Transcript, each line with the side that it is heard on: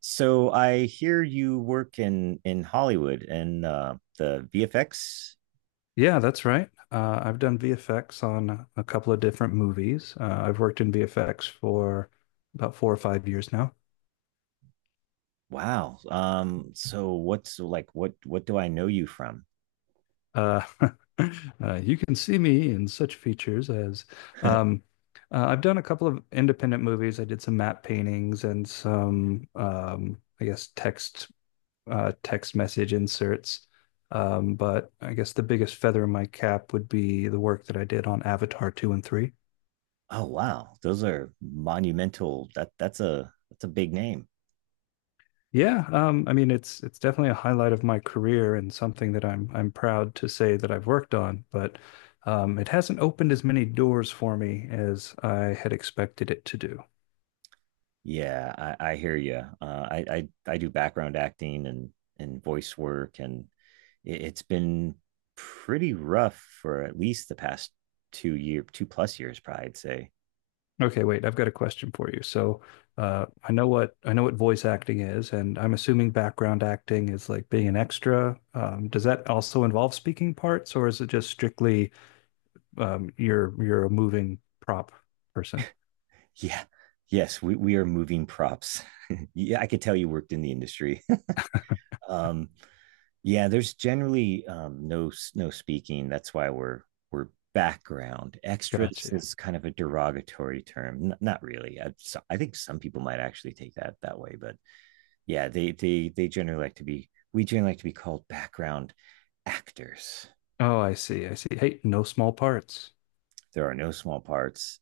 right: So I hear you work in Hollywood and the VFX.
left: Yeah, that's right. I've done VFX on a couple of different movies. I've worked in VFX for about 4 or 5 years now.
right: Wow. So what's like what do I know you from?
left: Uh, you can see me in such features as um, I've done a couple of independent movies. I did some matte paintings and some, I guess, text message inserts. But I guess the biggest feather in my cap would be the work that I did on Avatar 2 and 3.
right: Oh wow. Those are monumental. That's a big name.
left: Yeah, I mean it's definitely a highlight of my career and something that I'm proud to say that I've worked on, but it hasn't opened as many doors for me as I had expected it to do.
right: Yeah, I hear you. I do background acting and voice work and it's been pretty rough for at least the past two plus years, probably, I'd say.
left: Okay, wait, I've got a question for you. So, I know what voice acting is, and I'm assuming background acting is like being an extra. Does that also involve speaking parts, or is it just strictly you're a moving prop person?
right: Yeah. Yes, we are moving props. Yeah, I could tell you worked in the industry. um, yeah, there's generally no speaking. That's why we're background extras
left: Gotcha.
right: is kind of a derogatory term. Not really. I think some people might actually take that way, but yeah, they generally like to be. We generally like to be called background actors.
left: Oh, I see, I see. Hey, no small parts.
right: There are no small parts.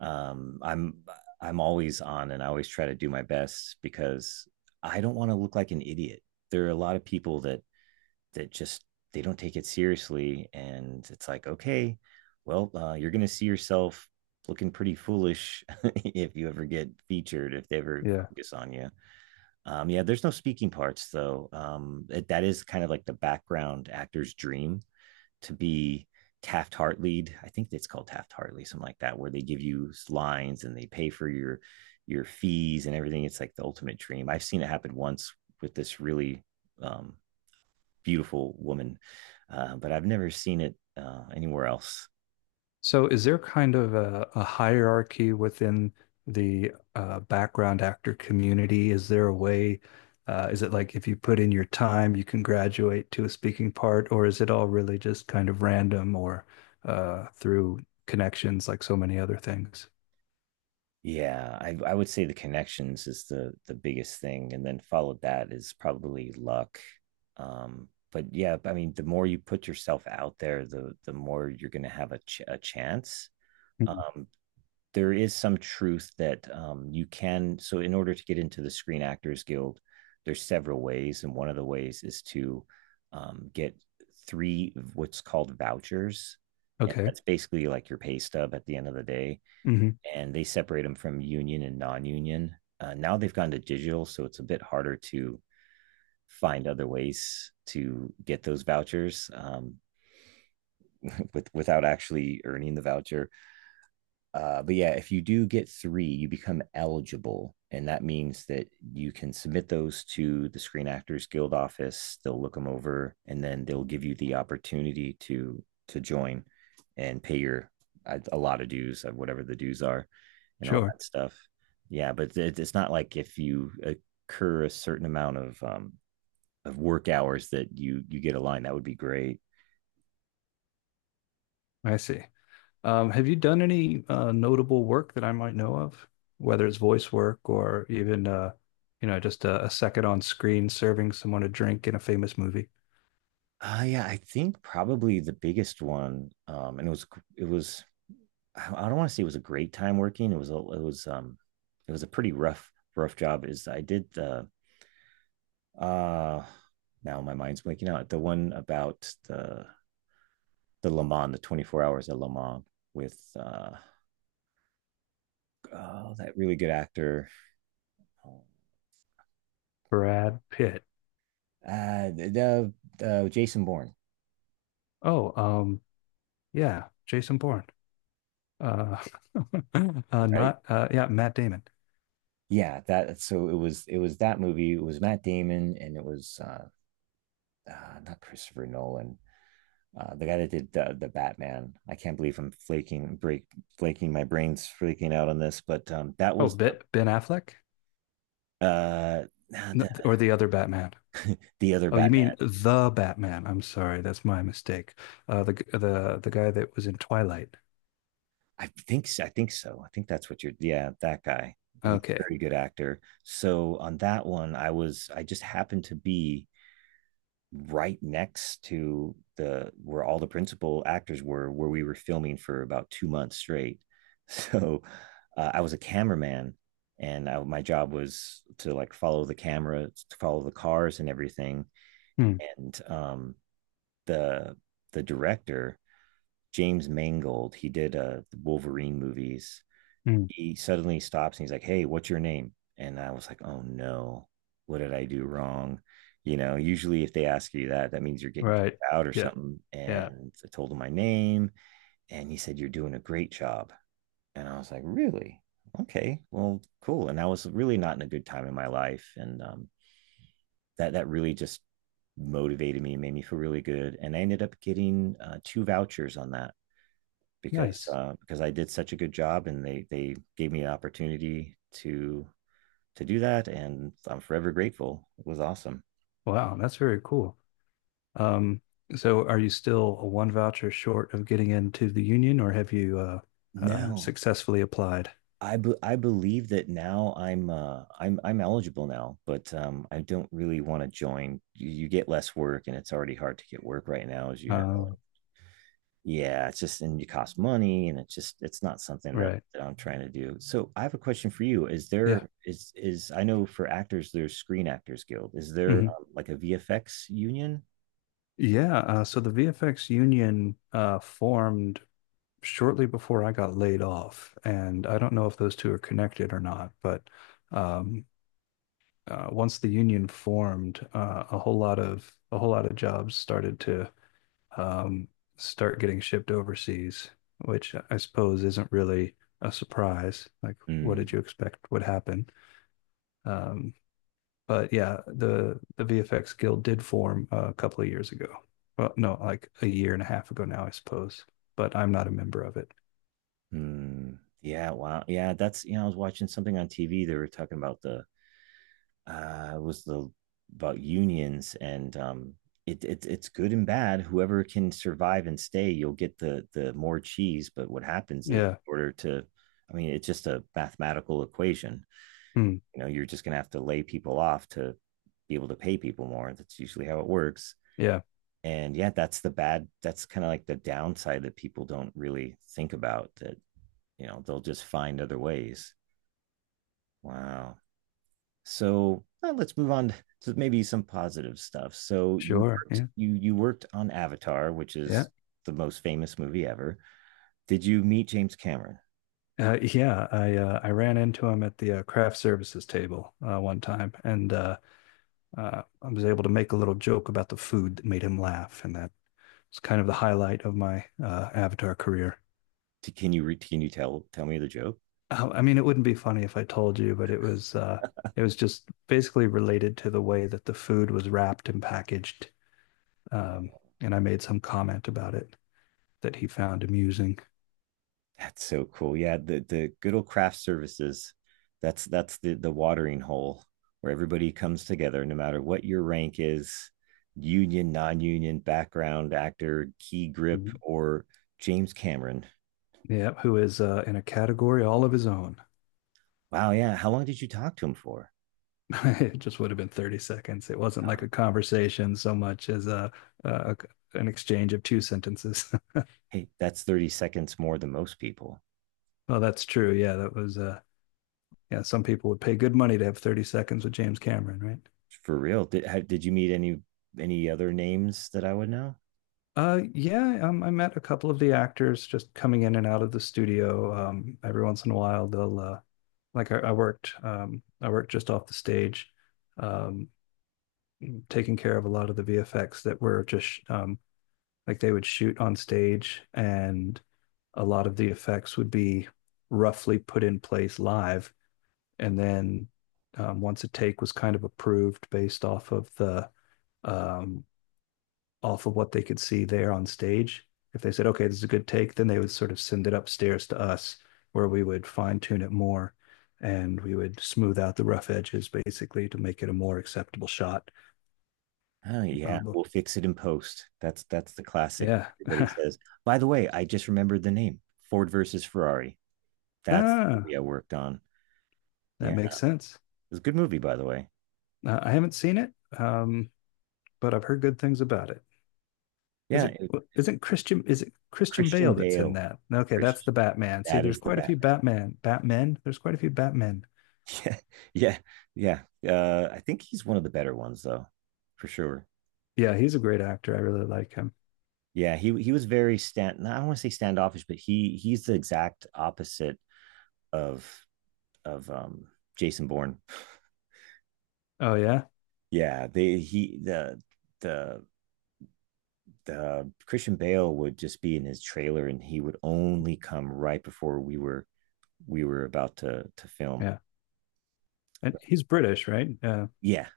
right: I'm always on, and I always try to do my best, because I don't want to look like an idiot. There are a lot of people that that just they don't take it seriously, and it's like, okay, well, you're going to see yourself looking pretty foolish if you ever get featured, if they ever
left: Yeah.
right: focus on you. Yeah, there's no speaking parts though. That is kind of like the background actor's dream to be Taft Hartley. I think it's called Taft Hartley, something like that, where they give you lines and they pay for your fees and everything. It's like the ultimate dream. I've seen it happen once with this really um, beautiful woman, but I've never seen it anywhere else.
left: So is there kind of a hierarchy within the background actor community? Is there a way, is it like if you put in your time, you can graduate to a speaking part, or is it all really just kind of random or through connections like so many other things?
right: I would say the connections is the biggest thing, and then followed that is probably luck. But yeah, I mean, the more you put yourself out there, the more you're going to have a chance.
left: Mm.
right: Um, there is some truth that you can. So, in order to get into the Screen Actors Guild, there's several ways, and one of the ways is to get three what's called vouchers. And
left: Okay.
right: that's basically like your pay stub at the end of the day.
left: Hmm.
right: And they separate them from union and non union. Now they've gone to digital, so it's a bit harder to find other ways to get those vouchers, without actually earning the voucher. But yeah, if you do get three, you become eligible. And that means that you can submit those to the Screen Actors Guild office. They'll look them over, and then they'll give you the opportunity to join and pay your a lot of dues, whatever the dues are, and all
left: Sure.
right: that stuff. Yeah, but it's not like if you occur a certain amount of work hours that you get a line. That would be great.
left: I see. Have you done any notable work that I might know of, whether it's voice work or even you know, just a second on screen serving someone a drink in a famous movie?
right: Yeah, I think probably the biggest one, and it was I don't want to say it was a great time working. It was a pretty rough rough job. Is I did the uh now my mind's blanking out the one about the Le Mans, the 24 hours at Le Mans with oh, that really good actor. Oh,
left: Brad Pitt.
right: the Jason Bourne.
left: Oh, yeah, Jason Bourne. Uh,
right: Right,
left: not yeah, Matt Damon.
right: yeah, that so it was that movie. It was Matt Damon, and it was, not Christopher Nolan. The guy that did the Batman. I can't believe I'm flaking break flaking my brains freaking out on this, but that
left: Oh,
right: was the
left: Ben Affleck.
right: nah,
left: N- or the other Batman.
right: the other
left: Oh, you
right: Batman.
left: mean the Batman? I'm sorry, that's my mistake. The guy that was in Twilight.
right: I think so. I think that's what you're. Yeah, that guy. He's a
left: Okay.
right: very good actor. So on that one, I just happened to be right next to the where all the principal actors were, where we were filming for about 2 months straight. So I was a cameraman, and my job was to like follow the camera, to follow the cars and everything.
left: Hmm.
right: And the the director James Mangold, he did Wolverine movies.
left: Hmm.
right: He suddenly stops and he's like, "Hey, what's your name?" And I was like, "Oh no, what did I do wrong?" You know, usually if they ask you that, that means you're getting kicked
left: Right.
right: out or
left: Yeah.
right: something.
left: Yeah.
right: And I told him my name, and he said, "You're doing a great job." And I was like, "Really? Okay, well, cool." And I was really not in a good time in my life. And that that really just motivated me, made me feel really good. And I ended up getting 2 vouchers on that
left: Nice.
right: because I did such a good job, and they gave me an opportunity to do that, and I'm forever grateful. It was awesome.
left: Wow, that's very cool. Um, so are you still a one voucher short of getting into the union, or have you
right: No,
left: successfully applied?
right: I believe that now I'm I'm eligible now, but I don't really want to join. You get less work, and it's already hard to get work right now, as you
left: Uh,
right: know. Yeah, it's just and you cost money, and it's just it's not something
left: right.
right: that I'm trying to do. So I have a question for you: Is
left: Yeah.
right: there is I know for actors there's Screen Actors Guild. Is there
left: Hmm.
right: like a VFX union?
left: Yeah. So the VFX union formed shortly before I got laid off, and I don't know if those two are connected or not, but um, once the union formed, a whole lot of jobs started to um, start getting shipped overseas, which I suppose isn't really a surprise. Like, what did
right: Mm,
left: you expect would happen? Um, but yeah, the VFX Guild did form a couple of years ago. Well, no, like a year and a half ago now, I suppose. But I'm not a member of it.
right: yeah, wow, yeah. That's, you know, I was watching something on TV. They were talking about the was the about unions and, it it's good and bad. Whoever can survive and stay, you'll get the more cheese. But what happens is,
left: Yeah.
right: in order to, I mean, it's just a mathematical equation.
left: Hmm.
right: You know, you're just gonna have to lay people off to be able to pay people more. That's usually how it works.
left: Yeah.
right: And yeah, that's the bad. That's kind of like the downside that people don't really think about. That, you know, they'll just find other ways. Wow. So well, let's move on to maybe some positive stuff. So you
left: Sure.
right: worked,
left: Yeah.
right: you worked on Avatar, which
left: Yeah.
right: is the most famous movie ever. Did you meet James Cameron?
left: Yeah, I ran into him at the craft services table one time, and I was able to make a little joke about the food that made him laugh, and that it's kind of the highlight of my Avatar career.
right: Can you can you tell me the joke?
left: I mean, it wouldn't be funny if I told you, but it was just basically related to the way that the food was wrapped and packaged. Um, and I made some comment about it that he found amusing.
right: That's so cool. Yeah, the good old craft services. That's the watering hole where everybody comes together, no matter what your rank is, union, non-union, background, actor, key grip,
left: Mhm.
right: or James Cameron.
left: Yeah, who is in a category all of his own.
right: Wow, yeah. How long did you talk to him for?
left: It just would have been 30 seconds. It wasn't like
right: Huh.
left: a conversation so much as a an exchange of two sentences.
right: Hey, that's 30 seconds more than most people.
left: Well, that's true. Yeah, that was yeah, some people would pay good money to have 30 seconds with James Cameron, right?
right: For real. Did you meet any other names that I would know?
left: Yeah, I met a couple of the actors just coming in and out of the studio. Every once in a while, they'll like I worked, I worked just off the stage, um, taking care of a lot of the VFX that were just like they would shoot on stage, and a lot of the effects would be roughly put in place live, and then once a take was kind of approved based off of the um, off of what they could see there on stage. If they said, okay, this is a good take, then they would sort of send it upstairs to us where we would fine tune it more and we would smooth out the rough edges basically to make it a more acceptable shot.
right: Oh yeah,
left: Um,
right: we'll fix it in post. That's the classic.
left: yeah.
right: Everybody says. By the way, I just remembered the name. Ford versus Ferrari. That's the
left: Ah,
right: movie I worked on. Yeah,
left: that
right: it
left: makes sense.
right: was a good movie, by the way.
left: I haven't seen it, um, but I've heard good things about it. Is
right: Yeah,
left: it
right: it-
left: well, isn't Christian is it Christian
right: Christian
left: Bale that's in
right: Bale.
left: that? Okay, that's
right: Christian,
left: the Batman. See,
right: that
left: there's
right: is the
left: quite a few
right: Batman.
left: Batmen.
right: Yeah, yeah. I think he's one of the better ones, though, for sure.
left: Yeah, he's a great actor. I really like him.
right: Yeah, he was very stand. No, I don't want to say standoffish, but he he's the exact opposite of of um Jason Bourne.
left: Oh yeah.
right: Yeah, they he the Christian Bale would just be in his trailer, and he would only come right before we were about to film.
left: Yeah, and he's British, right? Uh,
right: Yeah,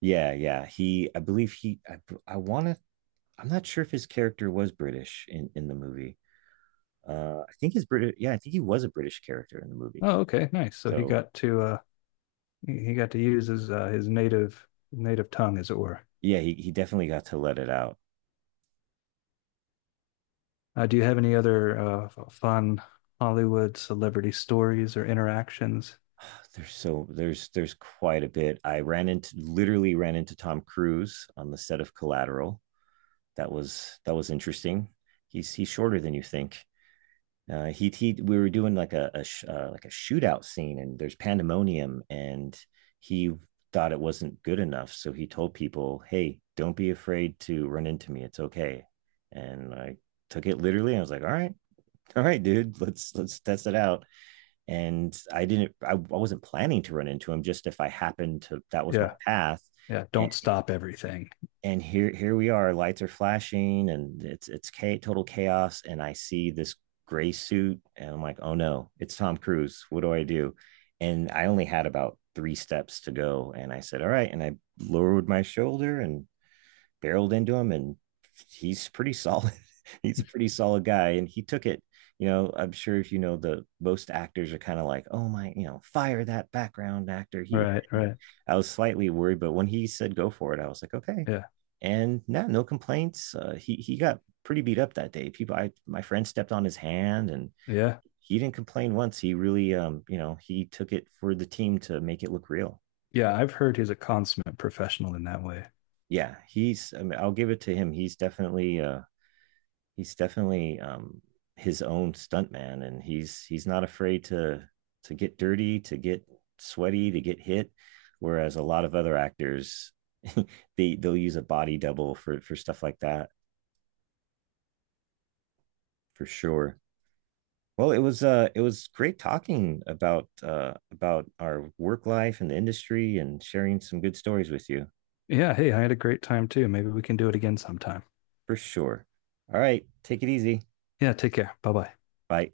right: yeah, yeah. He, I believe he, I want to. I'm not sure if his character was British in the movie. I think his British. Yeah, I think he was a British character in the movie.
left: oh, okay, nice. So he
right: So
left: got to use his native tongue, as it were.
right: yeah, he definitely got to let it out.
left: Do you have any other fun Hollywood celebrity stories or interactions?
right: There's so there's quite a bit. I ran into literally ran into Tom Cruise on the set of Collateral. That was interesting. He's shorter than you think. He we were doing like like a shootout scene, and there's pandemonium, and he thought it wasn't good enough, so he told people, "Hey, don't be afraid to run into me. It's okay." And I took it literally. I was like, all right, all right, dude, let's test it out. And I didn't I wasn't planning to run into him, just if I happened to, that was my
left: Yeah,
right: path.
left: yeah. Don't stop everything.
right: And here we are, lights are flashing, and it's total chaos, and I see this gray suit, and I'm like, oh no, it's Tom Cruise, what do I do? And I only had about 3 steps to go, and I said, all right, and I lowered my shoulder and barreled into him, and he's pretty solid. He's a pretty solid guy, and he took it. You know, I'm sure, if you know the most actors are kind of like, oh my, you know, fire that background actor. He
left: Right, right.
right: I was slightly worried, but when he said go for it, I was like, okay.
left: Yeah,
right: And no, no complaints. He got pretty beat up that day. People, I my friend stepped on his hand, and
left: yeah,
right: he didn't complain once. He really, you know, he took it for the team to make it look real.
left: yeah. I've heard he's a consummate professional in that way.
right: Yeah, he's. I mean, I'll give it to him. He's definitely his own stuntman, and he's not afraid to get dirty, to get sweaty, to get hit. Whereas a lot of other actors, they they'll use a body double for stuff like that, for sure. Well, it was great talking about our work life and the industry and sharing some good stories with you,
left: Yeah. Hey, I had a great time too. Maybe we can do it again sometime.
right: for sure. All right, take it easy.
left: Yeah. Take care. Bye bye.
right: Bye.